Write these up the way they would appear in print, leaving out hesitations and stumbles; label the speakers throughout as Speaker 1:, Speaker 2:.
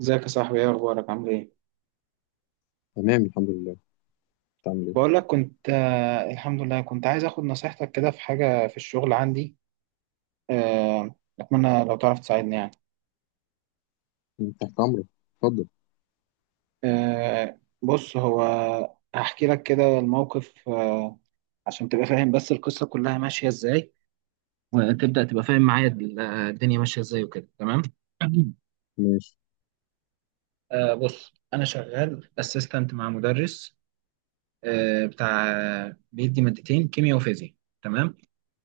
Speaker 1: ازيك يا صاحبي؟ ايه اخبارك؟ عامل ايه؟
Speaker 2: تمام، الحمد لله. بتعمل ايه؟
Speaker 1: بقول لك كنت الحمد لله، كنت عايز اخد نصيحتك كده في حاجه في الشغل عندي. آه، اتمنى لو تعرف تساعدني يعني.
Speaker 2: أنت تحت امرك. اتفضل.
Speaker 1: بص، هو هحكي لك كده الموقف عشان تبقى فاهم بس القصه كلها ماشيه ازاي، وتبدا تبقى فاهم معايا الدنيا ماشيه ازاي وكده، تمام.
Speaker 2: ماشي.
Speaker 1: بص، انا شغال اسيستنت مع مدرس، بتاع، بيدي مادتين كيمياء وفيزياء. تمام.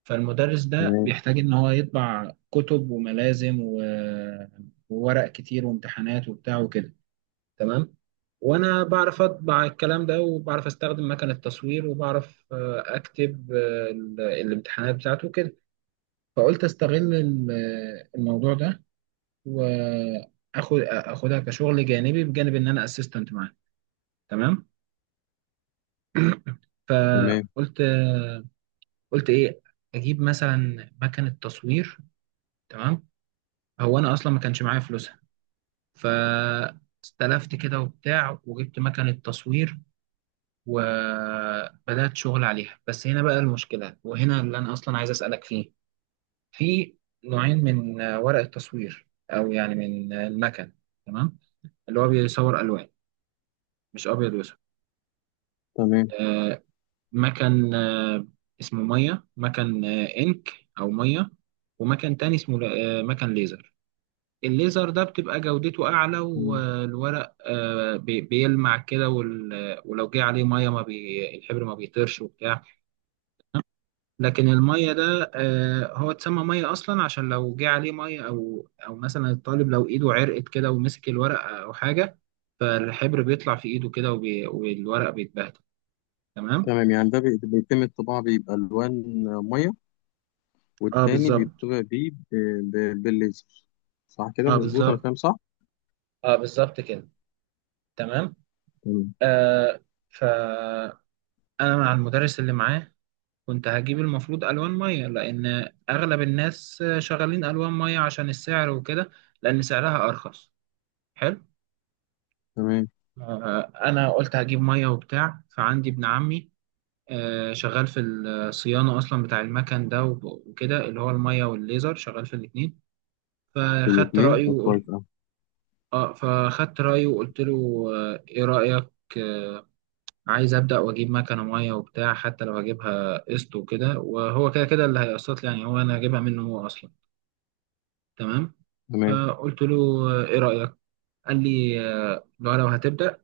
Speaker 1: فالمدرس ده
Speaker 2: تمام.
Speaker 1: بيحتاج ان هو يطبع كتب وملازم وورق كتير وامتحانات وبتاع وكده. تمام. وانا بعرف اطبع الكلام ده، وبعرف استخدم مكنة تصوير، وبعرف اكتب الامتحانات بتاعته وكده. فقلت استغل الموضوع ده، اخدها كشغل جانبي بجانب ان انا اسيستنت معاه. تمام.
Speaker 2: تمام.
Speaker 1: فقلت قلت ايه، اجيب مثلا مكنة تصوير. تمام. هو انا اصلا ما كانش معايا فلوس، فاستلفت كده وبتاع وجبت مكنة تصوير، وبدأت شغل عليها. بس هنا بقى المشكلة، وهنا اللي أنا أصلا عايز أسألك فيه. في نوعين من ورق التصوير، أو يعني من المكن. تمام. اللي هو بيصور ألوان، مش أبيض وأسود.
Speaker 2: تمام.
Speaker 1: آه، مكن اسمه مية، مكن إنك أو مية، ومكن تاني اسمه مكن ليزر. الليزر ده بتبقى جودته أعلى،
Speaker 2: تمام.
Speaker 1: والورق بيلمع كده، ولو جه عليه مية ما بي الحبر ما بيطيرش وبتاع. لكن المية ده هو اتسمى مية أصلا عشان لو جه عليه مية أو مثلا الطالب لو إيده عرقت كده ومسك الورق أو حاجة، فالحبر بيطلع في إيده كده، والورق بيتبهدل. تمام؟
Speaker 2: تمام. يعني ده بيتم الطباعة، بيبقى ألوان مية،
Speaker 1: اه،
Speaker 2: والتاني
Speaker 1: بالظبط.
Speaker 2: بيطبع بيه بالليزر. صح كده،
Speaker 1: اه،
Speaker 2: مظبوط. أنا
Speaker 1: بالظبط.
Speaker 2: فاهم صح؟
Speaker 1: اه، بالظبط كده. تمام.
Speaker 2: تمام.
Speaker 1: آه، فأنا مع المدرس اللي معاه كنت هجيب المفروض الوان ميه، لان اغلب الناس شغالين الوان ميه عشان السعر وكده، لان سعرها ارخص. حلو.
Speaker 2: تمام.
Speaker 1: انا قلت هجيب ميه وبتاع. فعندي ابن عمي شغال في الصيانه اصلا بتاع المكن ده وكده، اللي هو الميه والليزر، شغال في الاتنين. فخدت
Speaker 2: الاتنين؟
Speaker 1: رايه
Speaker 2: طب
Speaker 1: وقلت.
Speaker 2: كويس أوي.
Speaker 1: اه، فخدت رايه وقلت له ايه رايك. آه، عايز ابدا واجيب مكنه ميه وبتاع، حتى لو هجيبها قسط وكده، وهو كده كده اللي هيقسط لي يعني، هو انا هجيبها منه هو اصلا. تمام.
Speaker 2: تمام.
Speaker 1: فقلت له ايه رأيك. قال لي لو هتبدأ،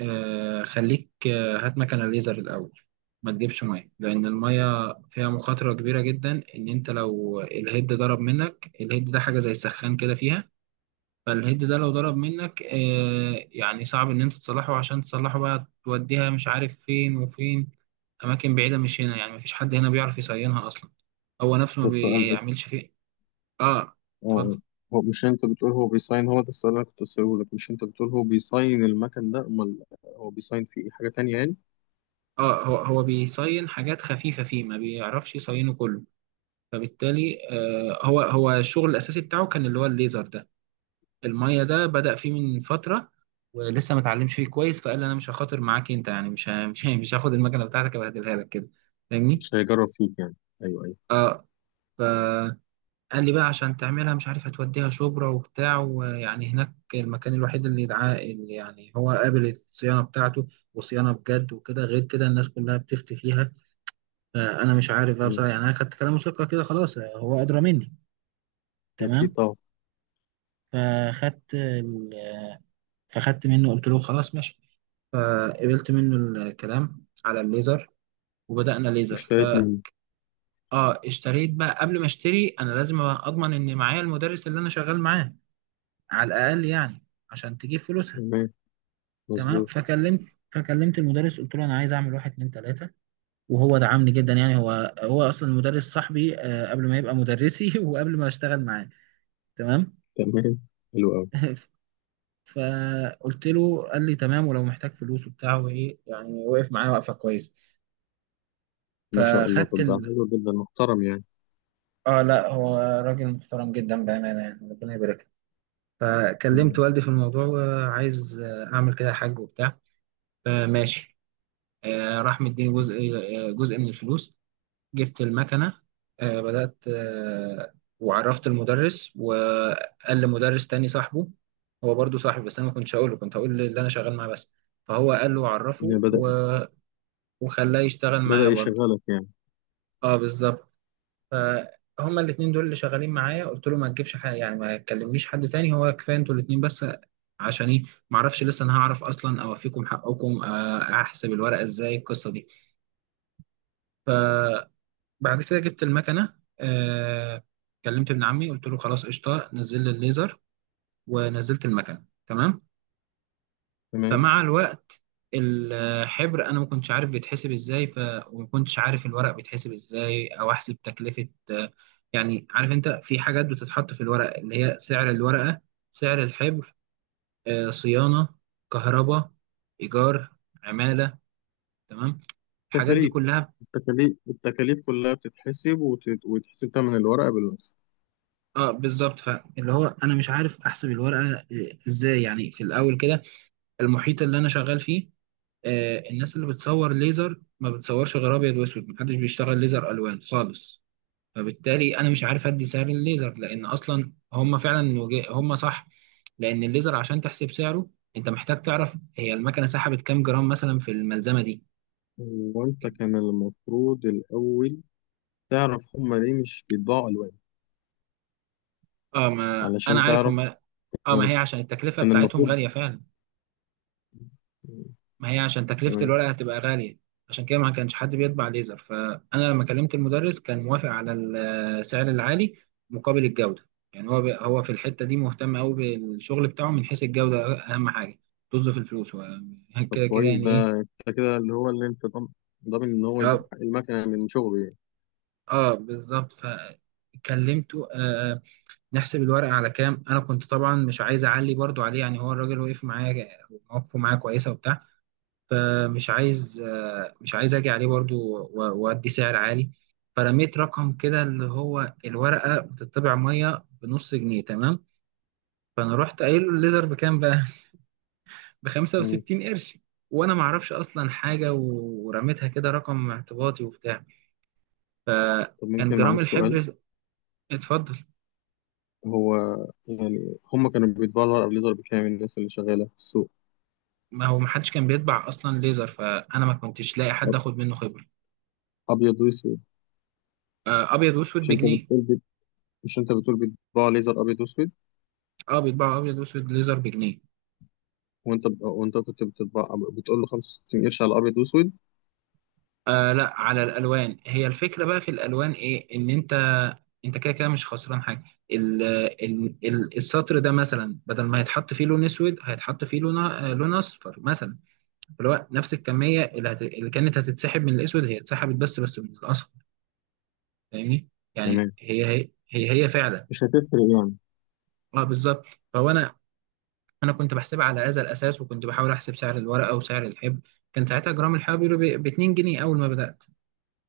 Speaker 1: خليك، هات مكنة ليزر الأول، ما تجيبش مية، لأن المية فيها مخاطرة كبيرة جدا. إن أنت لو الهيد ضرب منك، الهيد ده حاجة زي السخان كده فيها. فالهيد ده لو ضرب منك يعني صعب إن أنت تصلحه، عشان تصلحه بقى توديها مش عارف فين وفين، أماكن بعيدة مش هنا يعني. مفيش حد هنا بيعرف يصينها أصلا، هو نفسه ما
Speaker 2: طب سؤال بس.
Speaker 1: بيعملش فيه. آه.
Speaker 2: اه آه.
Speaker 1: اتفضل.
Speaker 2: هو مش أنت بتقول هو بيصين؟ هو ده السؤال اللي أنا كنت أسأله لك. مش أنت بتقول هو بيصين المكان ده، أمال هو بيصين فيه إيه، حاجة تانية يعني؟
Speaker 1: اه، هو هو بيصين حاجات خفيفة فيه، ما بيعرفش يصينه كله. فبالتالي آه، هو الشغل الأساسي بتاعه كان اللي هو الليزر ده. المية ده بدأ فيه من فترة، ولسه ما اتعلمش فيه كويس. فقال انا مش هخاطر معاك انت يعني، مش هاخد المكنة بتاعتك ابهدلها لك كده. فاهمني؟
Speaker 2: مش هيجرب فيك يعني. أيوه، أيوه.
Speaker 1: اه. فقال لي بقى عشان تعملها مش عارف هتوديها شبرا وبتاع، ويعني هناك المكان الوحيد اللي يدعاه اللي يعني هو قابل الصيانة بتاعته، وصيانة بجد وكده. غير كده الناس كلها بتفتي فيها. انا مش عارف بقى
Speaker 2: تمام.
Speaker 1: بصراحه يعني. انا خدت كلام مسكر كده خلاص، هو ادرى مني.
Speaker 2: أكيد
Speaker 1: تمام.
Speaker 2: طبعا.
Speaker 1: فخدت ال... آه، فخدت منه، قلت له خلاص ماشي. فقبلت منه الكلام على الليزر، وبدأنا ليزر. ف-
Speaker 2: اشتريت منه؟
Speaker 1: اه، اشتريت بقى. قبل ما اشتري انا لازم اضمن ان معايا المدرس اللي انا شغال معاه، على الاقل يعني، عشان تجيب فلوسها.
Speaker 2: تمام،
Speaker 1: تمام.
Speaker 2: مظبوط.
Speaker 1: فكلمت المدرس، قلت له انا عايز اعمل واحد اتنين تلاته، وهو دعمني جدا. يعني هو اصلا المدرس صاحبي قبل ما يبقى مدرسي وقبل ما اشتغل معاه. تمام.
Speaker 2: تمام. حلو قوي.
Speaker 1: فقلت له، قال لي تمام، ولو محتاج فلوس وبتاع وايه يعني. وقف معايا وقفه كويس.
Speaker 2: ما شاء الله،
Speaker 1: فخدت
Speaker 2: طب ده
Speaker 1: ال...
Speaker 2: حلو جدا، محترم يعني.
Speaker 1: اه لا، هو راجل محترم جدا بامانه، يعني ربنا يبارك له.
Speaker 2: يعني،
Speaker 1: فكلمت والدي في الموضوع، وعايز اعمل كده حاج وبتاع. فماشي، راح مديني جزء، جزء من الفلوس. جبت المكنة، آه، بدأت آه، وعرفت المدرس، وقال لمدرس تاني صاحبه، هو برضو صاحبي بس أنا ما كنتش هقوله، كنت هقول اللي أنا شغال معاه بس. فهو قال له،
Speaker 2: يعني
Speaker 1: عرفه
Speaker 2: بدأ
Speaker 1: و... وخلاه يشتغل
Speaker 2: بدأ
Speaker 1: معايا برضو.
Speaker 2: يشغلك يعني.
Speaker 1: اه بالظبط. فهما الاتنين دول اللي شغالين معايا. قلت له ما تجيبش حاجة يعني، ما تكلمليش حد تاني، هو كفاية انتوا الاتنين بس. عشان ايه؟ ما اعرفش لسه انا هعرف اصلا اوفيكم حقكم احسب الورقة ازاي القصة دي. بعد كده جبت المكنه، آه، كلمت ابن عمي قلت له خلاص قشطه نزل لي الليزر، ونزلت المكنه. تمام.
Speaker 2: تمام.
Speaker 1: فمع الوقت، الحبر انا ما كنتش عارف بيتحسب ازاي، ف- وما كنتش عارف الورق بيتحسب ازاي، او احسب تكلفه يعني عارف انت في حاجات بتتحط في الورق، اللي هي سعر الورقه، سعر الحبر، آه، صيانه، كهرباء، ايجار، عماله. تمام، الحاجات دي
Speaker 2: التكاليف.
Speaker 1: كلها.
Speaker 2: التكاليف، التكاليف كلها بتتحسب، ويتحسب ثمن الورقة بالمكسب.
Speaker 1: اه بالظبط. فاللي هو انا مش عارف احسب الورقه ازاي، يعني في الاول كده. المحيط اللي انا شغال فيه آه، الناس اللي بتصور ليزر ما بتصورش غير ابيض واسود، محدش بيشتغل ليزر الوان خالص. فبالتالي انا مش عارف ادي سعر الليزر، لان اصلا هم فعلا هم صح، لان الليزر عشان تحسب سعره انت محتاج تعرف هي المكنه سحبت كام جرام مثلا في الملزمه دي.
Speaker 2: وانت كان المفروض الأول تعرف هما ليه مش بيطبعوا ألوان،
Speaker 1: اه، ما
Speaker 2: علشان
Speaker 1: انا عارف
Speaker 2: تعرف
Speaker 1: هم. اه ما
Speaker 2: يعني.
Speaker 1: هي عشان التكلفه
Speaker 2: كان
Speaker 1: بتاعتهم
Speaker 2: المفروض.
Speaker 1: غاليه فعلا. ما هي عشان تكلفة
Speaker 2: تمام.
Speaker 1: الورقة هتبقى غالية، عشان كده ما كانش حد بيطبع ليزر. فأنا لما كلمت المدرس كان موافق على السعر العالي مقابل الجودة، يعني هو في الحتة دي مهتم قوي بالشغل بتاعه من حيث الجودة، أهم حاجة، طز في الفلوس هو.
Speaker 2: طب
Speaker 1: كده كده
Speaker 2: كويس
Speaker 1: يعني
Speaker 2: ده.
Speaker 1: إيه.
Speaker 2: انت كده اللي هو اللي انت ضامن، ضامن ان هو يجيب
Speaker 1: اه،
Speaker 2: حق المكنة من شغله يعني.
Speaker 1: بالظبط. فكلمته آه، آه، نحسب الورقة على كام. أنا كنت طبعا مش عايز أعلي برضو عليه، يعني هو الراجل وقف معايا، ومواقفه معايا كويسة وبتاع. فمش عايز مش عايز اجي عليه برضو وادي سعر عالي. فرميت رقم كده، اللي هو الورقه بتطبع ميه بنص جنيه تمام، فانا رحت قايل له الليزر بكام بقى، ب
Speaker 2: مم.
Speaker 1: 65 قرش، وانا ما اعرفش اصلا حاجه ورميتها كده رقم اعتباطي وبتاع.
Speaker 2: طب
Speaker 1: فكان
Speaker 2: ممكن
Speaker 1: جرام
Speaker 2: معاك سؤال؟
Speaker 1: الحبر. اتفضل.
Speaker 2: هو يعني هم كانوا بيطبعوا الورقة بليزر بكام، الناس اللي شغالة في السوق؟
Speaker 1: ما هو ما حدش كان بيطبع اصلا ليزر، فانا ما كنتش لاقي حد
Speaker 2: أب-
Speaker 1: اخد منه خبره.
Speaker 2: أبيض وأسود.
Speaker 1: ابيض واسود
Speaker 2: مش أنت
Speaker 1: بجنيه.
Speaker 2: بتقول مش أنت بتقول بيطبعوا ليزر أبيض وأسود؟
Speaker 1: اه، بيطبعوا ابيض واسود ليزر بجنيه.
Speaker 2: وأنت وأنت كنت بتطبع بتقول له 65 قرش على أبيض وأسود.
Speaker 1: آه لا، على الالوان، هي الفكره بقى في الالوان ايه، ان انت كده كده مش خسران حاجه. ال ال السطر ده مثلا بدل ما هيتحط فيه لون اسود، هيتحط فيه لون لون اصفر مثلا، اللي هو نفس الكميه اللي كانت هتتسحب من الاسود هي اتسحبت، بس بس من الاصفر. فاهمني؟ يعني
Speaker 2: تمام،
Speaker 1: هي فعلا.
Speaker 2: مش هتفرق يعني.
Speaker 1: اه بالظبط. فهو انا، كنت بحسبها على هذا الاساس، وكنت بحاول احسب سعر الورقه وسعر الحبر. كان ساعتها جرام الحبر ب 2 جنيه اول ما بدات.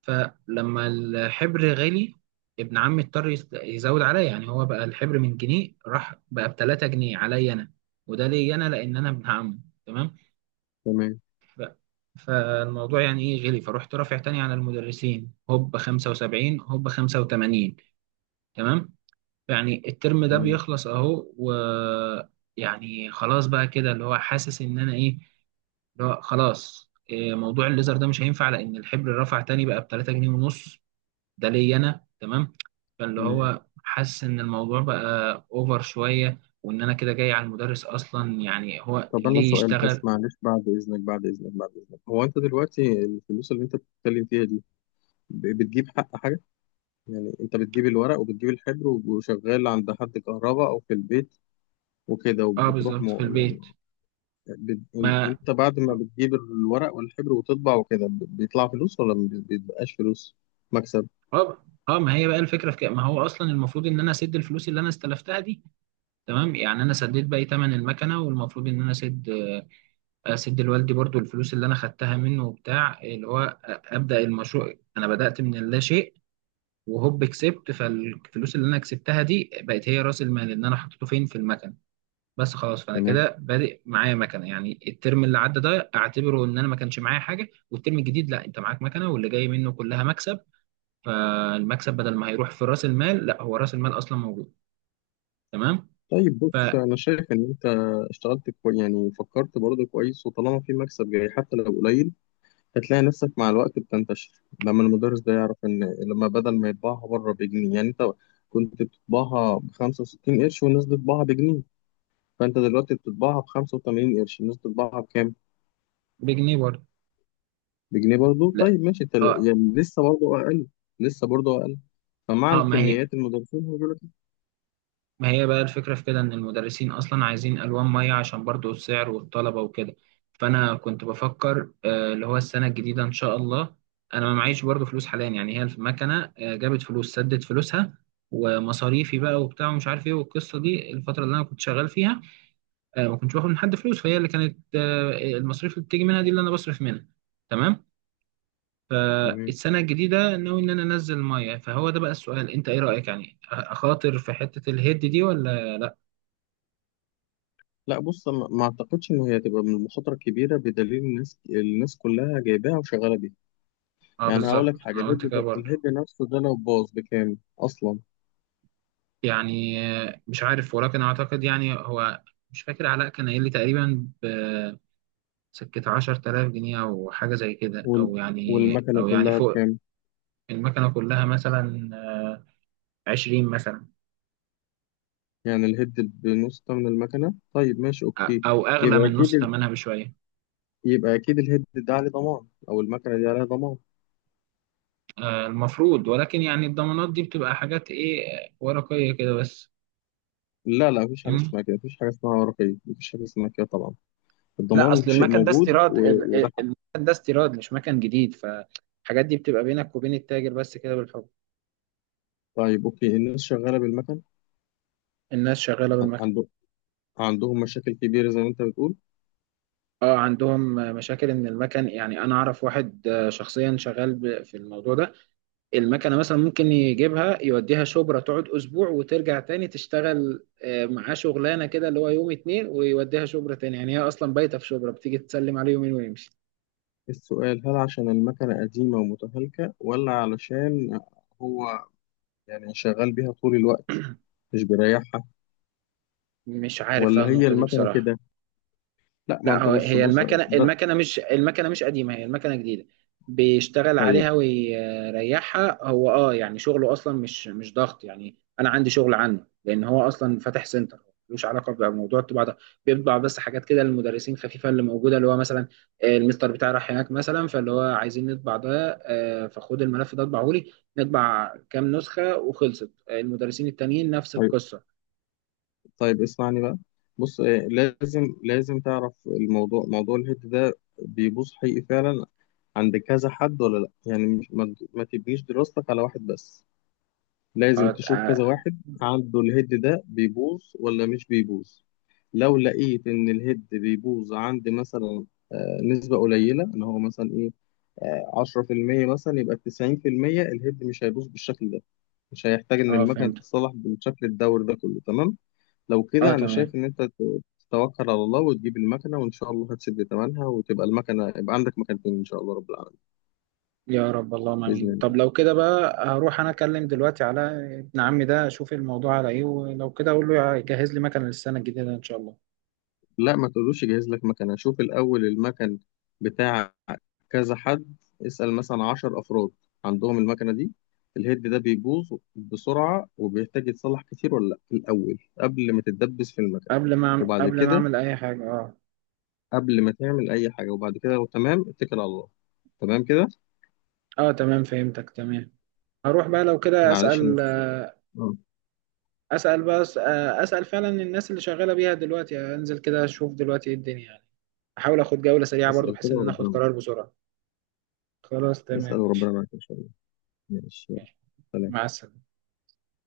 Speaker 1: فلما الحبر غالي، ابن عمي اضطر يزود عليا. يعني هو بقى الحبر من جنيه راح بقى ب 3 جنيه عليا انا، وده ليا انا لان انا ابن عمه. تمام.
Speaker 2: تمام.
Speaker 1: ف- فالموضوع يعني ايه، غلي. فرحت رافع تاني على المدرسين هوب 75 هوب 85. تمام. يعني الترم ده
Speaker 2: تمام.
Speaker 1: بيخلص اهو، ويعني خلاص بقى كده اللي هو حاسس ان انا ايه، اللي هو خلاص موضوع الليزر ده مش هينفع، لان الحبر رفع تاني بقى ب 3 جنيه ونص. ده ليا انا. تمام. فاللي
Speaker 2: تمام.
Speaker 1: هو حاسس ان الموضوع بقى اوفر شويه، وان انا كده جاي على المدرس اصلا، يعني هو
Speaker 2: طب أنا
Speaker 1: ليه
Speaker 2: سؤال بس،
Speaker 1: يشتغل.
Speaker 2: معلش. بعد إذنك، بعد إذنك، بعد إذنك، هو أنت دلوقتي الفلوس اللي أنت بتتكلم فيها دي، بتجيب حق حاجة؟ يعني أنت بتجيب الورق وبتجيب الحبر وشغال عند حد، كهرباء أو في البيت وكده،
Speaker 1: اه بالظبط، في البيت.
Speaker 2: بت...
Speaker 1: ما
Speaker 2: انت بعد ما بتجيب الورق والحبر وتطبع وكده بيطلع فلوس ولا ما بي- بيبقاش فلوس، مكسب؟
Speaker 1: اه اه ما هي بقى الفكره في كده، ما هو اصلا المفروض ان انا اسد الفلوس اللي انا استلفتها دي. تمام. يعني انا سديت باقي ثمن المكنه، والمفروض ان انا اسد، اسد لوالدي برضو الفلوس اللي انا خدتها منه وبتاع، اللي هو ابدا المشروع انا بدات من اللا شيء، وهوب كسبت. فالفلوس اللي انا كسبتها دي بقت هي راس المال اللي انا حطيته فين، في المكن بس خلاص. فانا
Speaker 2: تمام.
Speaker 1: كده بادئ معايا مكنه، يعني الترم اللي عدى ده اعتبره ان انا ما كانش معايا حاجه، والترم الجديد لا، انت معاك مكنه، واللي جاي منه كلها مكسب. فالمكسب بدل ما هيروح في راس المال، لا، هو راس المال اصلا موجود. تمام.
Speaker 2: طيب بص،
Speaker 1: فبجنيه
Speaker 2: انا شايف ان انت اشتغلت كويس، يعني فكرت برضه كويس، وطالما في مكسب جاي حتى لو قليل، هتلاقي نفسك مع الوقت بتنتشر لما المدرس ده يعرف ان، لما بدل ما يطبعها بره بجنيه يعني، انت كنت بتطبعها ب 65 قرش والناس بتطبعها بجنيه، فانت دلوقتي بتطبعها ب 85 قرش، الناس بتطبعها بكام؟
Speaker 1: برضه.
Speaker 2: بجنيه برضه.
Speaker 1: لا.
Speaker 2: طيب ماشي، انت
Speaker 1: اه.
Speaker 2: يعني لسه برضه اقل. لسه برضه. فمع
Speaker 1: اه، ما هي
Speaker 2: الكميات المدرسين هيقول لك.
Speaker 1: ما هي بقى الفكرة في كده، إن المدرسين أصلا عايزين ألوان مية عشان برضو السعر والطلبة وكده. فأنا كنت بفكر اللي هو السنة الجديدة إن شاء الله. أنا ما معيش برضو فلوس حاليا، يعني هي المكنة جابت فلوس سدت فلوسها، ومصاريفي بقى وبتاع ومش عارف إيه. والقصة دي الفترة اللي أنا كنت شغال فيها ما كنتش باخد من حد فلوس، فهي اللي كانت المصاريف اللي بتيجي منها دي اللي أنا بصرف منها. تمام.
Speaker 2: تمام.
Speaker 1: فالسنة الجديدة ناوي إن أنا أنزل مية، فهو ده بقى السؤال. أنت إيه رأيك يعني، أخاطر في حتة الهيد دي ولا لأ؟
Speaker 2: لا بص، ما اعتقدش ان هي هتبقى من المخاطره الكبيره، بدليل الناس كلها جايباها وشغاله بيها.
Speaker 1: اه
Speaker 2: يعني هقول
Speaker 1: بالظبط،
Speaker 2: لك حاجه،
Speaker 1: انا
Speaker 2: الهيد
Speaker 1: قلت كده
Speaker 2: ده،
Speaker 1: برضه.
Speaker 2: الهيد نفسه ده لو باظ بكام اصلا؟
Speaker 1: يعني مش عارف، ولكن اعتقد يعني هو، مش فاكر علاء كان قايل لي تقريبا بسكة 10000 جنيه او حاجة زي كده،
Speaker 2: وال
Speaker 1: او يعني،
Speaker 2: والمكنه
Speaker 1: او يعني
Speaker 2: كلها
Speaker 1: فوق.
Speaker 2: بكام؟
Speaker 1: المكنة كلها مثلا 20 مثلا،
Speaker 2: يعني الهيد بنص ثمن المكنه؟ طيب ماشي، اوكي.
Speaker 1: او اغلى
Speaker 2: يبقى
Speaker 1: من
Speaker 2: اكيد
Speaker 1: نص
Speaker 2: ال-
Speaker 1: ثمنها بشوية.
Speaker 2: يبقى اكيد الهيد ده عليه ضمان، او المكنه دي عليها ضمان.
Speaker 1: المفروض، ولكن يعني الضمانات دي بتبقى حاجات ايه، ورقية كده بس.
Speaker 2: لا لا، مفيش حاجه
Speaker 1: فاهمني؟
Speaker 2: اسمها كده، مفيش حاجه اسمها رقيق، مفيش حاجه اسمها كده طبعا.
Speaker 1: لا،
Speaker 2: الضمان
Speaker 1: اصل
Speaker 2: شيء
Speaker 1: المكن ده
Speaker 2: موجود،
Speaker 1: استيراد،
Speaker 2: وده حق.
Speaker 1: المكن ده استيراد مش مكن جديد، فالحاجات دي بتبقى بينك وبين التاجر بس كده بالحب.
Speaker 2: طيب اوكي، الناس شغاله بالمكنه؟
Speaker 1: الناس شغالة بالمكن.
Speaker 2: عنده عندهم مشاكل كبيرة زي ما أنت بتقول؟
Speaker 1: اه، عندهم مشاكل ان المكن. يعني انا اعرف واحد شخصيا شغال في الموضوع ده. المكنة مثلا ممكن يجيبها يوديها شبرا تقعد اسبوع، وترجع تاني تشتغل معاه شغلانة كده اللي هو يوم اتنين، ويوديها شبرا تاني. يعني هي اصلا بايتة في شبرا، بتيجي تسلم عليه يومين ويمشي.
Speaker 2: السؤال، هل عشان المكنة قديمة ومتهالكة، ولا علشان هو يعني شغال بيها طول الوقت، مش بيريحها،
Speaker 1: مش عارف بقى
Speaker 2: ولا هي
Speaker 1: النقطة دي
Speaker 2: المكنة
Speaker 1: بصراحة.
Speaker 2: كده؟ لا ما
Speaker 1: لا،
Speaker 2: أنت،
Speaker 1: هو
Speaker 2: بص
Speaker 1: هي
Speaker 2: بص
Speaker 1: المكنه
Speaker 2: ده.
Speaker 1: المكنه مش المكنه مش قديمه، هي المكنه جديده، بيشتغل
Speaker 2: طيب،
Speaker 1: عليها ويريحها هو، اه. يعني شغله اصلا مش ضغط، يعني انا عندي شغل عنه، لان هو اصلا فاتح سنتر، ملوش علاقه بموضوع الطباعه ده. بيطبع بس حاجات كده للمدرسين خفيفه اللي موجوده، اللي هو مثلا المستر بتاعي راح هناك مثلا، فاللي هو عايزين نطبع ده، فخد الملف ده اطبعه لي، نطبع كام نسخه، وخلصت. المدرسين التانيين نفس
Speaker 2: طيب،
Speaker 1: القصه.
Speaker 2: طيب، اسمعني بقى. بص، لازم، لازم تعرف الموضوع، موضوع الهيد ده بيبوظ حقيقي فعلا عند كذا حد ولا لا. يعني ما تبنيش دراستك على واحد بس، لازم
Speaker 1: اه.
Speaker 2: تشوف كذا
Speaker 1: اه.
Speaker 2: واحد عنده الهيد ده بيبوظ ولا مش بيبوظ. لو لقيت ان الهيد بيبوظ عند مثلا نسبة قليلة ان هو مثلا ايه، 10% مثلا، يبقى 90% الهيد مش هيبوظ بالشكل ده، مش هيحتاج ان المكنة
Speaker 1: فهمت.
Speaker 2: تتصلح بالشكل الدور ده كله، تمام؟ لو
Speaker 1: اه
Speaker 2: كده انا
Speaker 1: تمام،
Speaker 2: شايف ان انت تتوكل على الله وتجيب المكنة وان شاء الله هتسد تمنها، وتبقى المكنة، يبقى عندك مكنتين ان شاء الله رب العالمين.
Speaker 1: يا رب اللهم
Speaker 2: بإذن
Speaker 1: امين.
Speaker 2: الله.
Speaker 1: طب لو كده بقى، هروح انا اكلم دلوقتي على ابن عمي ده، اشوف الموضوع على ايه، ولو كده اقول له يجهز لي مكنه للسنه الجديده ان شاء الله.
Speaker 2: لا ما تقولوش جهز لك مكنة، شوف الأول المكن بتاع كذا حد، اسأل مثلا عشر أفراد عندهم المكنة دي، الهيد ده بيبوظ بسرعة وبيحتاج يتصلح كتير ولا لأ، الأول قبل ما تتدبس في المكنة. وبعد
Speaker 1: قبل ما
Speaker 2: كده،
Speaker 1: اعمل اي حاجه، اه.
Speaker 2: قبل ما تعمل أي حاجة وبعد كده لو تمام، اتكل على الله. تمام كده؟
Speaker 1: اه تمام، فهمتك تمام. هروح بقى لو كده
Speaker 2: معلش أنا
Speaker 1: اسال،
Speaker 2: آه،
Speaker 1: اسال بس. اسال فعلا الناس اللي شغاله بيها دلوقتي، يعني انزل كده اشوف دلوقتي ايه الدنيا يعني، احاول اخد جوله سريعه برضو
Speaker 2: اسأل
Speaker 1: بحيث
Speaker 2: كده
Speaker 1: ان انا اخد
Speaker 2: وربنا معاك.
Speaker 1: قرار بسرعه. خلاص تمام
Speaker 2: اسأل وربنا
Speaker 1: ماشي.
Speaker 2: معاك إن شاء الله. ماشي، يلا.
Speaker 1: ماشي. مع
Speaker 2: سلام.
Speaker 1: السلامه.